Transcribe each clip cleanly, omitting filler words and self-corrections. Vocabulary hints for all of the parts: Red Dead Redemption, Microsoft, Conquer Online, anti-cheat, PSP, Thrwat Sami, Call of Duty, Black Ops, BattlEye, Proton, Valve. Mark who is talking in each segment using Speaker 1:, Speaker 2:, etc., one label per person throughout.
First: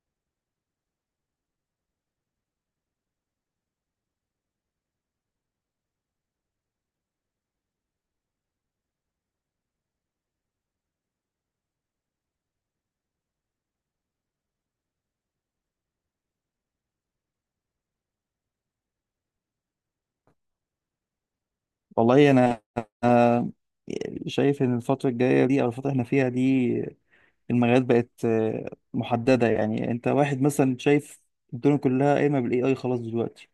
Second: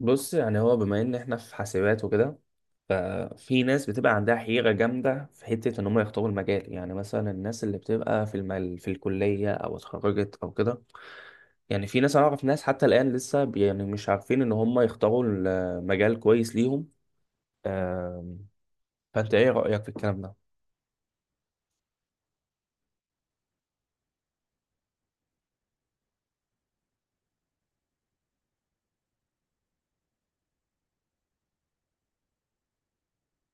Speaker 1: بص، يعني هو بما ان احنا في حاسبات وكده. ففي ناس بتبقى عندها حيرة جامدة في حتة ان هم يختاروا المجال. يعني مثلا الناس اللي بتبقى في المل في الكلية او اتخرجت او كده. يعني في ناس اعرف ناس حتى الان لسه يعني مش عارفين ان هم يختاروا المجال كويس ليهم. آم، فانت ايه رأيك في الكلام ده؟
Speaker 2: والله انا أنا شايف ان الفتره الجايه دي او الفتره اللي احنا فيها دي المجالات بقت محدده. يعني انت واحد مثلا شايف الدنيا كلها قايمه بالاي اي خلاص دلوقتي.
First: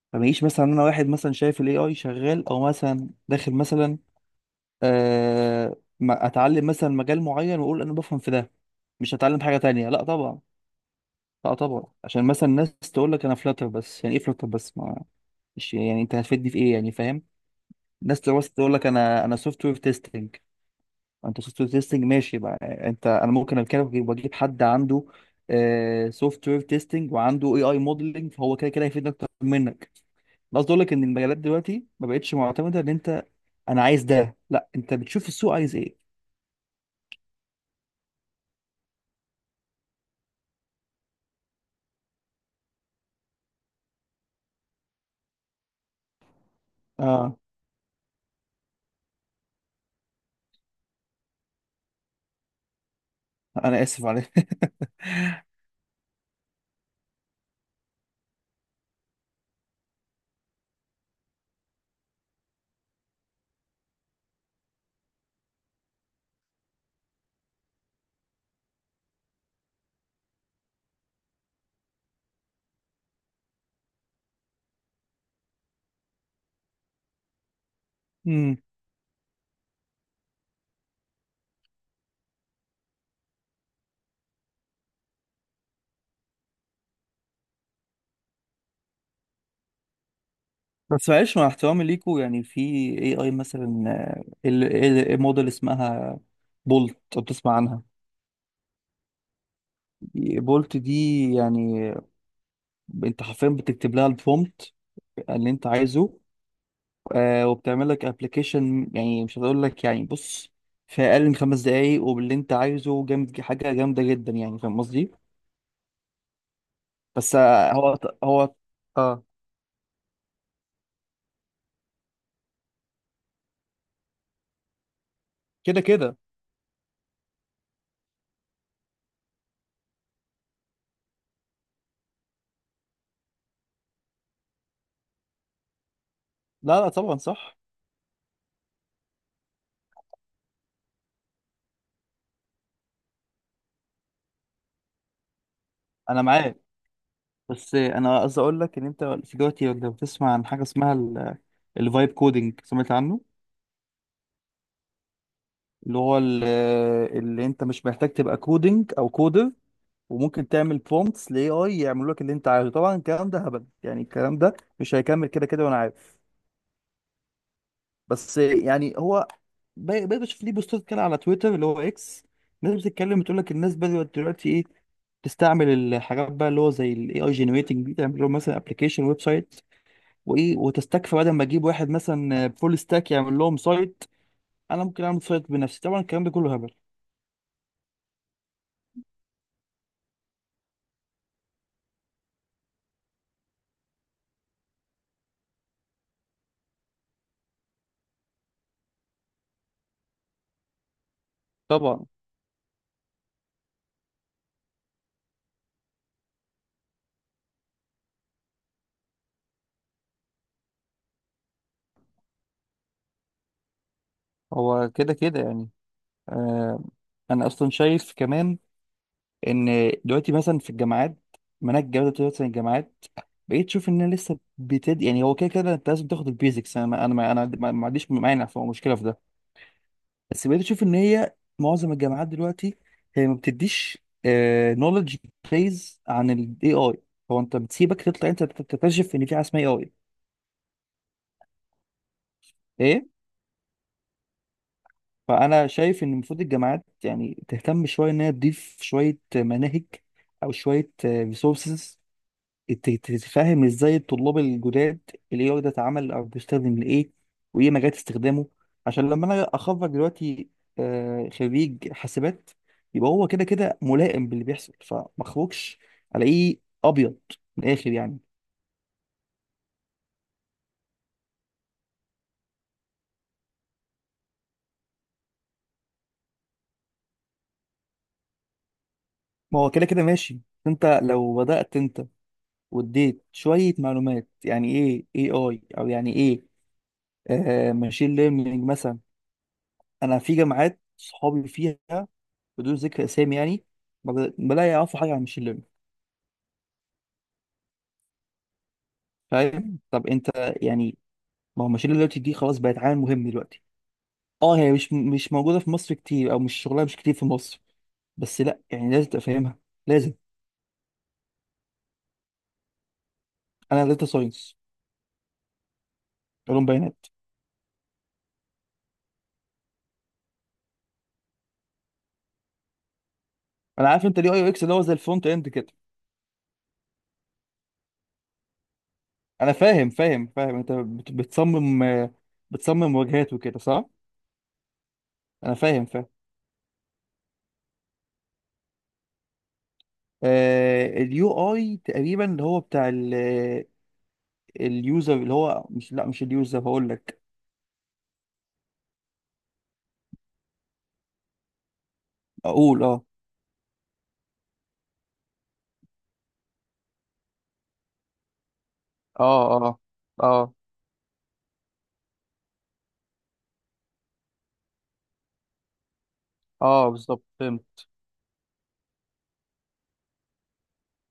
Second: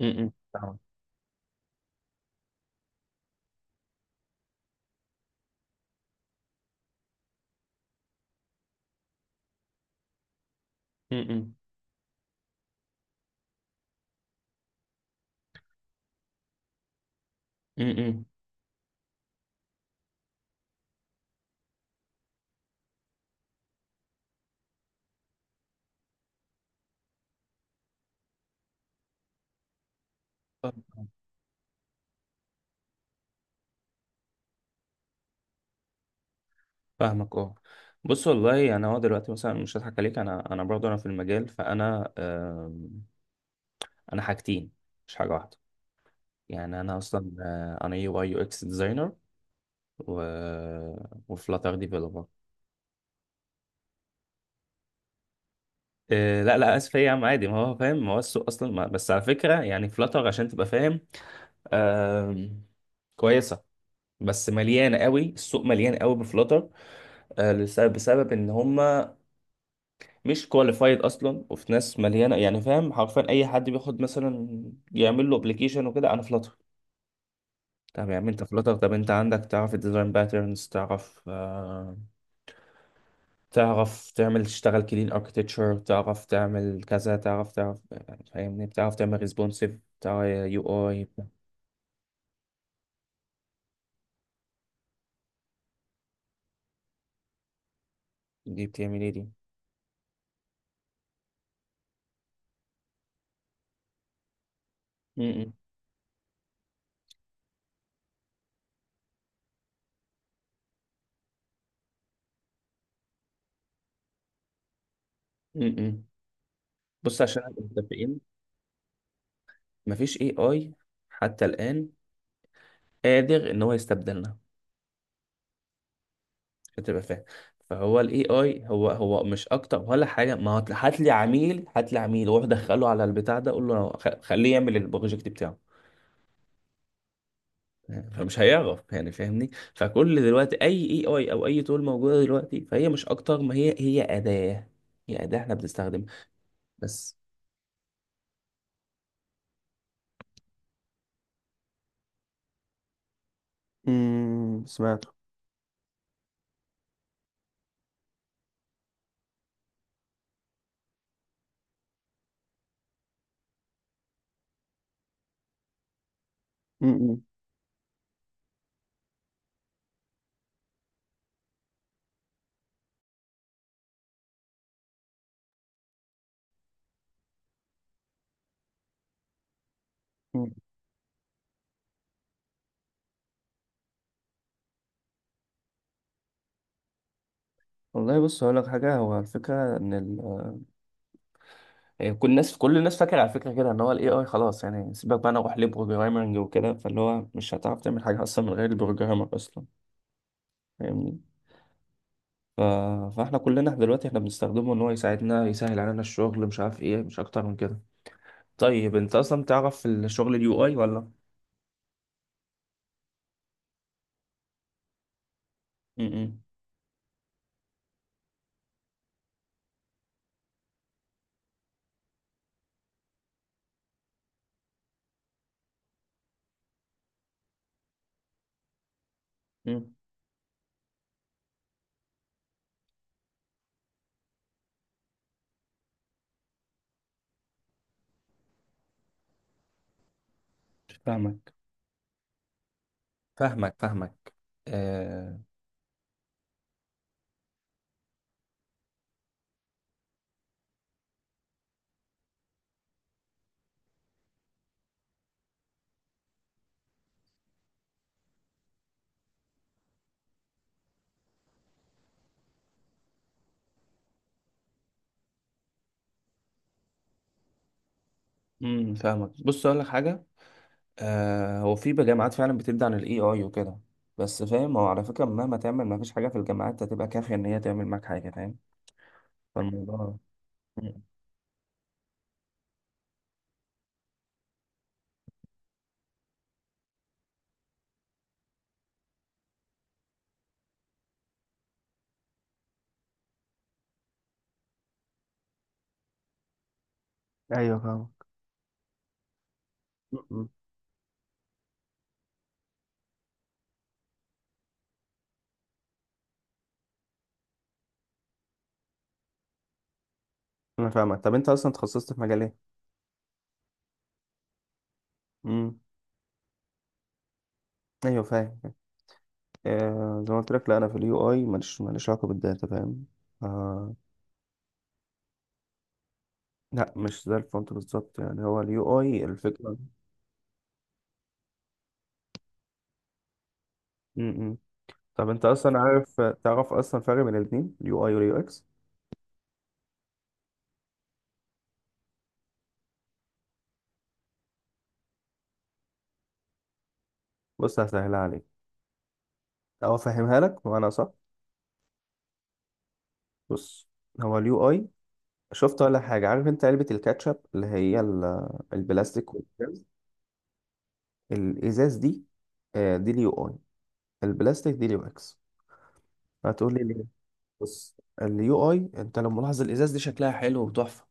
Speaker 1: م-
Speaker 2: فما
Speaker 1: م.
Speaker 2: يجيش مثلا
Speaker 1: فاهمك.
Speaker 2: انا واحد مثلا شايف الاي اي شغال او مثلا داخل مثلا أه ما- اتعلم مثلا مجال معين واقول انا بفهم في ده، مش هتعلم حاجه تانية؟ لا طبعا.
Speaker 1: م-
Speaker 2: لا طبعا، عشان مثلا الناس تقول لك انا فلاتر، بس يعني ايه فلاتر بس؟ ما مش يعني انت هتفيدني في ايه، يعني فاهم. الناس
Speaker 1: م-
Speaker 2: تقول لك انا سوفت وير تيستنج، انت سوفت وير تيستنج ماشي بقى، انت ممكن اتكلم واجيب حد عنده سوفت وير تيستنج وعنده اي اي موديلنج، فهو كده كده هيفيدني اكتر منك. أنا قصدي اقول لك ان
Speaker 1: فاهمك
Speaker 2: المجالات دلوقتي ما بقتش معتمده ان انت انا عايز ده، لا انت بتشوف السوق عايز ايه.
Speaker 1: فاهمك، اه. بص، والله يعني هو دلوقتي مثلا مش هضحك عليك. انا برضه انا في المجال، فانا حاجتين، مش حاجه واحده. يعني انا اصلا
Speaker 2: اه،
Speaker 1: انا UI UX ديزاينر. و وفلاتر ديفلوبر.
Speaker 2: انا اسف عليك.
Speaker 1: إيه لا لا، اسف إيه يا عم عادي، ما هو فاهم. ما هو السوق اصلا، ما بس على فكره، يعني فلاتر عشان تبقى فاهم آم، كويسه. بس مليانه قوي، السوق مليان قوي بفلاتر. لسبب بسبب ان هم مش كواليفايد اصلا. وفي ناس مليانه، يعني فاهم، حرفيا اي حد بياخد مثلا يعمل له ابلكيشن وكده انا فلاتر. طب يا عم انت
Speaker 2: مم.
Speaker 1: فلاتر، طب انت عندك، تعرف الديزاين باترنز، تعرف تعرف تعمل، تشتغل كلين اركتكتشر، تعرف تعمل كذا، تعرف يعني فاهمني، بتعرف تعمل ريسبونسيف بتاع UI.
Speaker 2: بس معلش مع احترامي ليكوا، يعني في اي اي مثلا، الموديل اسمها بولت، لو بتسمع عنها.
Speaker 1: دي بتعمل ايه دي؟
Speaker 2: بولت دي يعني انت حرفيا بتكتب لها البرومبت اللي
Speaker 1: م-م.
Speaker 2: انت عايزه، آه، وبتعمل لك ابلكيشن. يعني مش هقول لك، يعني بص، في اقل من 5 دقايق وباللي انت عايزه، جامد، حاجه جامده جدا، يعني فاهم قصدي.
Speaker 1: م-م. بص
Speaker 2: بس
Speaker 1: عشان نبقى
Speaker 2: آه، هو
Speaker 1: متفقين،
Speaker 2: هو اه
Speaker 1: مفيش AI حتى الان قادر ان هو يستبدلنا،
Speaker 2: كده كده.
Speaker 1: عشان تبقى فاهم. فهو the AI هو مش اكتر ولا حاجه. ما هو هات لي عميل، هات لي عميل واروح ادخله على البتاع ده اقول له خليه يعمل البروجكت بتاعه،
Speaker 2: لا لا طبعا صح،
Speaker 1: فمش هيعرف. يعني فاهمني. فكل دلوقتي اي اي، اي او اي تول موجوده دلوقتي، فهي مش اكتر، ما هي اداه. هي اداه احنا بنستخدمها
Speaker 2: انا معاك.
Speaker 1: بس.
Speaker 2: بس آه، انا قصدي اقول لك ان انت في دلوقتي لو بتسمع عن حاجه اسمها الفايب كودنج، سمعت عنه؟
Speaker 1: امم، سمعت.
Speaker 2: اللي هو ال- اللي انت مش محتاج تبقى كودنج او كودر، وممكن تعمل برومتس لاي اي يعملوا لك اللي انت عايزه. طبعا الكلام ده هبل، يعني الكلام ده مش هيكمل كده كده، وانا عارف. بس يعني هو بقيت بشوف ليه بوستات كده على تويتر اللي هو اكس، ناس بتتكلم بتقول لك الناس بدأت دلوقتي ايه، تستعمل الحاجات بقى اللي هو زي الاي اي جنريتنج دي، تعمل لهم مثلا ابلكيشن، ويب سايت، وايه، وتستكفى. بدل ما اجيب واحد مثلا فول ستاك يعمل لهم سايت، انا ممكن اعمل سايت بنفسي. طبعا الكلام ده كله هبل.
Speaker 1: والله بص هقول لك حاجه. هو الفكره ان ال، يعني كل الناس، كل الناس فاكره على فكره كده ان هو the AI خلاص، يعني سيبك بقى انا اروح لبروجرامنج وكده. فاللي هو مش هتعرف تعمل حاجه اصلا من غير البروجرامر اصلا. فاهمني.
Speaker 2: طبعا
Speaker 1: ف... فاحنا كلنا دلوقتي احنا بنستخدمه ان هو يساعدنا، يسهل علينا الشغل، مش عارف ايه، مش اكتر من كده. طيب انت اصلا تعرف في الشغل the UI ولا؟
Speaker 2: هو كده كده يعني.
Speaker 1: امم.
Speaker 2: آه، انا اصلا شايف كمان ان دلوقتي مثلا في الجامعات، مناهج الجامعات دلوقتي، مثلا الجامعات بقيت تشوف انها لسه بتد، يعني هو كده كده انت لازم تاخد البيزكس، انا ما عنديش مانع، في مشكله في ده.
Speaker 1: امم،
Speaker 2: بس بقيت اشوف ان هي معظم الجامعات دلوقتي هي ما بتديش نولج بيز عن الاي اي، هو انت بتسيبك تطلع انت تكتشف ان في حاجه اسمها اي اي،
Speaker 1: فاهمك
Speaker 2: ايه.
Speaker 1: فاهمك فاهمك. آه.
Speaker 2: فانا شايف ان المفروض الجامعات يعني تهتم شويه ان هي تضيف شويه مناهج او شويه ريسورسز، تفهم ازاي الطلاب الجداد الاي اي ده اتعمل او بيستخدم لايه، وايه مجالات استخدامه. عشان لما انا اخرج دلوقتي، آه، خريج حاسبات، يبقى هو كده كده ملائم باللي بيحصل، فما اخرجش الاقيه ابيض من الاخر يعني.
Speaker 1: امم، فاهمك. بص اقول لك حاجه. آه، هو في جامعات فعلا بتبدأ عن the AI وكده. بس فاهم، هو على فكرة مهما تعمل ما فيش حاجة في الجامعات هتبقى كافية ان هي تعمل معاك حاجة، فاهم.
Speaker 2: ما هو كده كده
Speaker 1: فالموضوع.
Speaker 2: ماشي. انت
Speaker 1: مم.
Speaker 2: لو بدأت انت واديت شوية معلومات يعني ايه اي اي، او يعني ايه آه ماشين ليرنينج مثلا، انا في جامعات صحابي فيها، بدون ذكر اسامي يعني، ما بلا يعرفوا حاجة عن ماشين ليرنينج.
Speaker 1: ايوه، فاهمك.
Speaker 2: فاهم؟ طب انت
Speaker 1: م-م.
Speaker 2: يعني، ما هو ماشين دلوقتي دي خلاص بقت عامل مهم دلوقتي. اه هي مش مش موجوده في مصر كتير، او مش شغلها مش كتير في مصر، بس لا يعني لازم تبقى فاهمها، لازم.
Speaker 1: انا فاهمك. طب انت اصلا تخصصت في مجال ايه؟
Speaker 2: انا داتا ساينس،
Speaker 1: امم.
Speaker 2: علوم بيانات.
Speaker 1: ايوه، فاهم. آه، زي ما قلت لك، لا انا في the UI ماليش علاقة بالداتا، فاهم.
Speaker 2: انا
Speaker 1: آه،
Speaker 2: عارف انت اليو اي يو اكس اللي هو زي الفرونت اند كده.
Speaker 1: لا مش زي الفونت بالظبط، يعني هو the UI
Speaker 2: انا
Speaker 1: الفكرة.
Speaker 2: فاهم فاهم، انت بتصمم، بتصمم واجهات وكده، صح؟
Speaker 1: م -م. طب انت
Speaker 2: انا
Speaker 1: اصلا
Speaker 2: فاهم.
Speaker 1: عارف، تعرف اصلا فرق بين الاتنين the UI and the UX؟
Speaker 2: آه اليو اي تقريبا اللي هو بتاع اليوزر، اللي هو مش، لا مش اليوزر، هقول لك.
Speaker 1: بص هسهلها عليك، او افهمها لك وانا صح.
Speaker 2: اقول اه.
Speaker 1: بص، هو اليو اي، شفت ولا حاجة؟ عارف انت علبة الكاتشب اللي هي البلاستيك
Speaker 2: اه،
Speaker 1: والازاز؟
Speaker 2: اه،
Speaker 1: الازاز دي، آه، دي the UI. البلاستيك دي the UX. هتقول لي
Speaker 2: اه،
Speaker 1: ليه.
Speaker 2: بالظبط فهمت.
Speaker 1: بص، the UI انت لو ملاحظ الازاز دي شكلها حلو وتحفة،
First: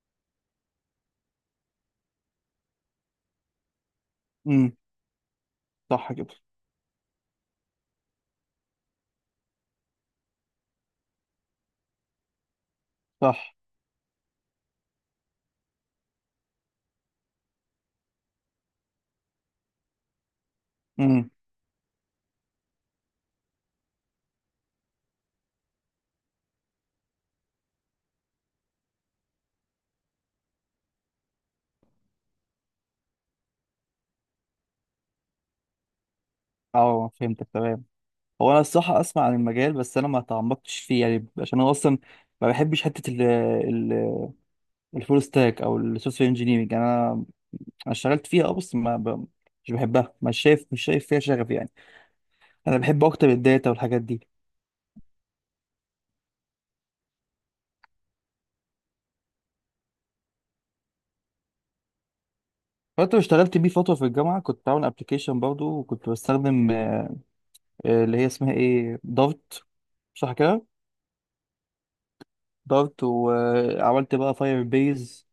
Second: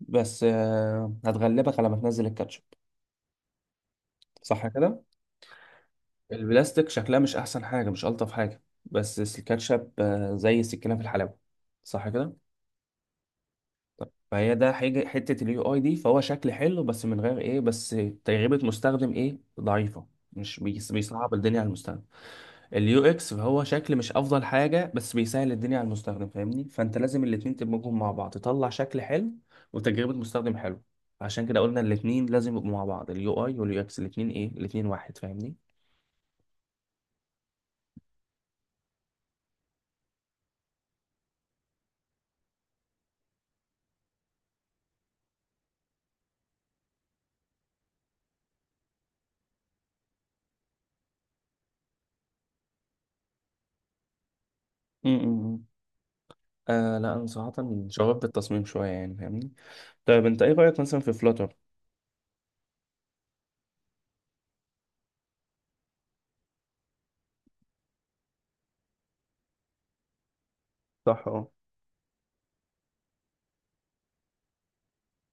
Speaker 1: بس هتغلبك على ما تنزل الكاتشب، صح
Speaker 2: امم،
Speaker 1: كده؟
Speaker 2: صح كده.
Speaker 1: البلاستيك شكلها مش احسن حاجه، مش الطف حاجه، بس الكاتشب زي السكينه في الحلاوه، صح كده؟
Speaker 2: صح.
Speaker 1: فهي ده حاجه، حته the UI دي فهو شكل حلو بس من غير ايه، بس تجربه مستخدم ايه ضعيفه. مش
Speaker 2: امم.
Speaker 1: بيصعب الدنيا على المستخدم. the UX فهو شكل مش افضل حاجه بس بيسهل الدنيا على المستخدم، فاهمني. فانت لازم الاتنين تدمجهم مع بعض، تطلع شكل حلو وتجربه مستخدم حلو. عشان كده قلنا الاتنين لازم يبقوا مع بعض، the UI and the UX الاتنين، ايه، الاتنين واحد.
Speaker 2: اه فهمتك تمام. هو انا الصراحه اسمع عن المجال بس انا ما تعمقتش فيه، يعني عشان انا اصلا ما بحبش حته ال ال الفول ستاك او السوفت وير انجينيرنج. انا أنا اشتغلت فيها اه، بس ما ب... مش بحبها، مش شايف، مش شايف فيها شغف يعني. انا بحب اكتر الداتا والحاجات دي.
Speaker 1: فاهمني. لا، انا صراحه شغوف بالتصميم شويه، يعني فاهمني. طيب انت ايه رايك مثلا في فلاتر؟
Speaker 2: فانت اشتغلت بيه فتره في الجامعه، كنت بعمل ابلكيشن برضه، وكنت بستخدم اللي هي اسمها ايه، دارت، صح كده؟
Speaker 1: صح، اه.
Speaker 2: دارت، وعملت بقى فاير بيز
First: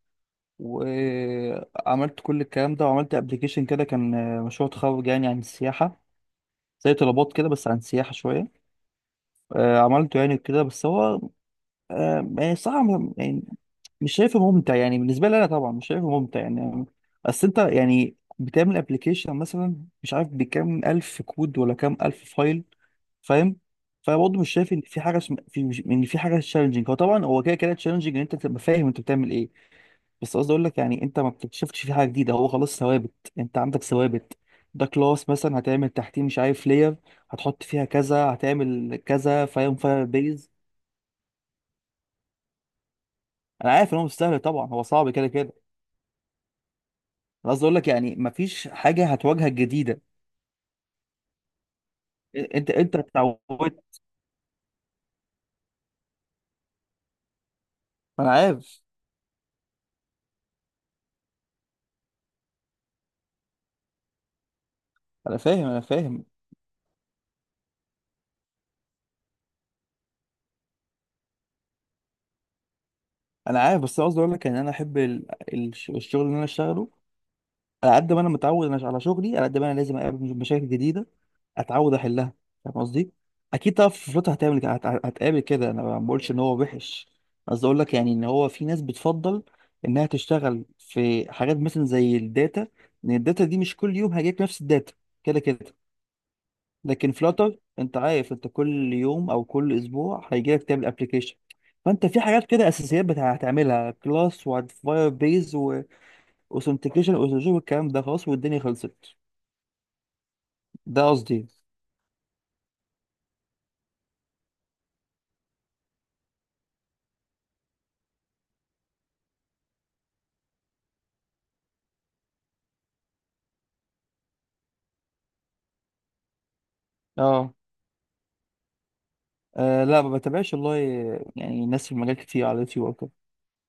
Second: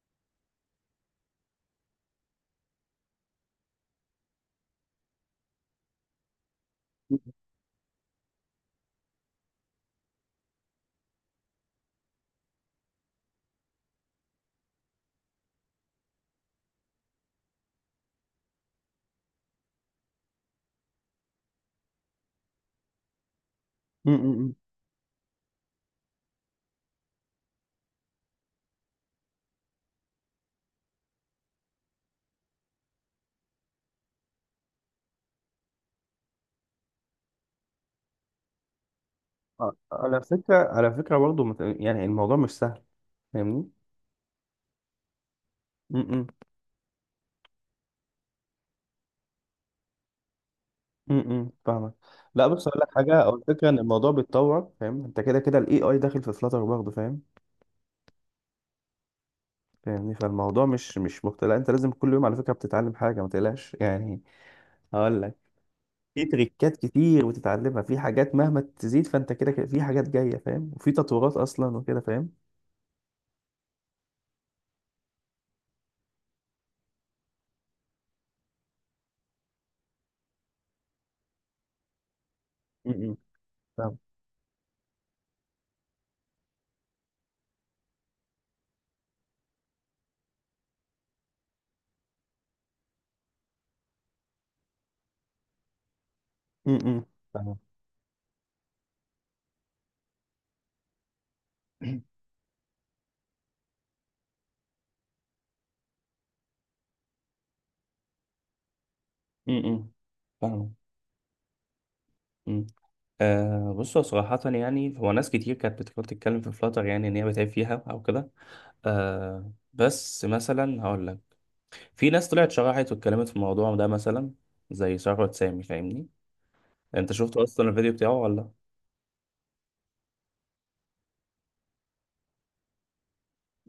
Speaker 2: وعملت كل الكلام ده، وعملت ابلكيشن كده، كان آه، مشروع تخرج يعني، عن السياحة، زي
Speaker 1: م-
Speaker 2: طلبات كده بس عن السياحة شوية. آه، عملته يعني كده، بس هو آه، يعني صراحة يعني مش شايفه ممتع، يعني بالنسبة لي أنا طبعا مش شايفه ممتع يعني. أصل أنت يعني بتعمل ابلكيشن مثلا، مش عارف بكام ألف كود ولا كام ألف فايل، فاهم.
Speaker 1: م-
Speaker 2: فبرضه
Speaker 1: م-
Speaker 2: مش
Speaker 1: م.
Speaker 2: شايف إن في حاجة في إن في حاجة تشالنجينج، هو طبعا هو كده كده تشالنجينج إن أنت تبقى فاهم أنت بتعمل إيه. بس قصدي اقول لك يعني انت ما بتكتشفتش فيه حاجه جديده، هو خلاص ثوابت، انت عندك ثوابت، ده كلاس مثلا هتعمل تحتيه، مش عارف لير، هتحط فيها كذا، هتعمل كذا، فاهم، فاير
Speaker 1: على
Speaker 2: بيز.
Speaker 1: فكرة، برضه يعني الموضوع مش سهل، فاهمني.
Speaker 2: انا عارف ان هو مش سهل طبعا، هو صعب كده كده.
Speaker 1: م- م.
Speaker 2: انا قصدي اقول لك يعني ما فيش حاجه هتواجهك جديده.
Speaker 1: م- م. فاهمك. لا، بص
Speaker 2: انت
Speaker 1: اقول لك
Speaker 2: انت
Speaker 1: حاجة، او الفكرة ان
Speaker 2: اتعودت.
Speaker 1: الموضوع بيتطور، فاهم. انت كده كده the AI داخل في فلاتر برضه، فاهم.
Speaker 2: انا عارف.
Speaker 1: فاهمني، فالموضوع مش مختلف. لا، انت لازم كل يوم على فكرة بتتعلم حاجة، ما تقلقش يعني. هقول لك،
Speaker 2: انا انا
Speaker 1: في
Speaker 2: فاهم.
Speaker 1: تريكات كتير بتتعلمها، في حاجات مهما تزيد فانت كده كده في حاجات جاية، فاهم. وفي تطورات اصلا وكده، فاهم.
Speaker 2: انا عارف، بس أنا قصدي اقول لك ان انا احب الشغل اللي انا اشتغله، على قد ما انا متعود انا على شغلي، على قد ما انا لازم اقابل مشاكل جديده اتعود احلها، فاهم
Speaker 1: م-
Speaker 2: قصدي.
Speaker 1: م.
Speaker 2: اكيد طبعا
Speaker 1: فاهم.
Speaker 2: في فلوتها هتعمل، هتقابل كده، انا ما بقولش ان هو وحش. قصدي اقول لك يعني ان هو في ناس بتفضل انها تشتغل في حاجات مثلا زي الداتا، لان الداتا دي مش كل يوم هيجيلك نفس الداتا، كده كده.
Speaker 1: م- م.
Speaker 2: لكن فلاتر
Speaker 1: فاهم
Speaker 2: انت عارف انت كل يوم او كل اسبوع هيجيلك تعمل ابلكيشن. فانت في حاجات كده اساسيات هتعملها كلاس، وهتفاير بيز، اوثنتيكيشن واوثنتيكيشن، والكلام ده خلاص والدنيا خلصت.
Speaker 1: م- م. فاهم.
Speaker 2: ده قصدي.
Speaker 1: م. بصوا صراحة، يعني هو ناس كتير كانت بتحاول تتكلم في فلاتر، يعني إن هي بتعب فيها أو كده. آه، بس مثلا هقول لك، في ناس طلعت شرحت واتكلمت في الموضوع ده مثلا، زي ثروت سامي، فاهمني. أنت شفت
Speaker 2: اه،
Speaker 1: أصلا الفيديو بتاعه ولا؟
Speaker 2: آه، لا ما بتابعش والله، يعني ناس في المجال كتير على اليوتيوب او كده.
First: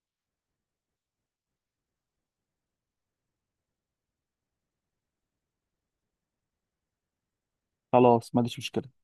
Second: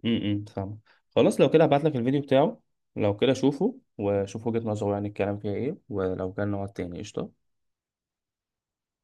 Speaker 1: امم، فاهم. خلاص، لو كده هبعت لك الفيديو بتاعه. لو كده شوفه وشوف وجهة نظره، يعني الكلام فيها إيه، ولو كان نقعد تاني، قشطة.
Speaker 2: خلاص، ما عنديش مشكله.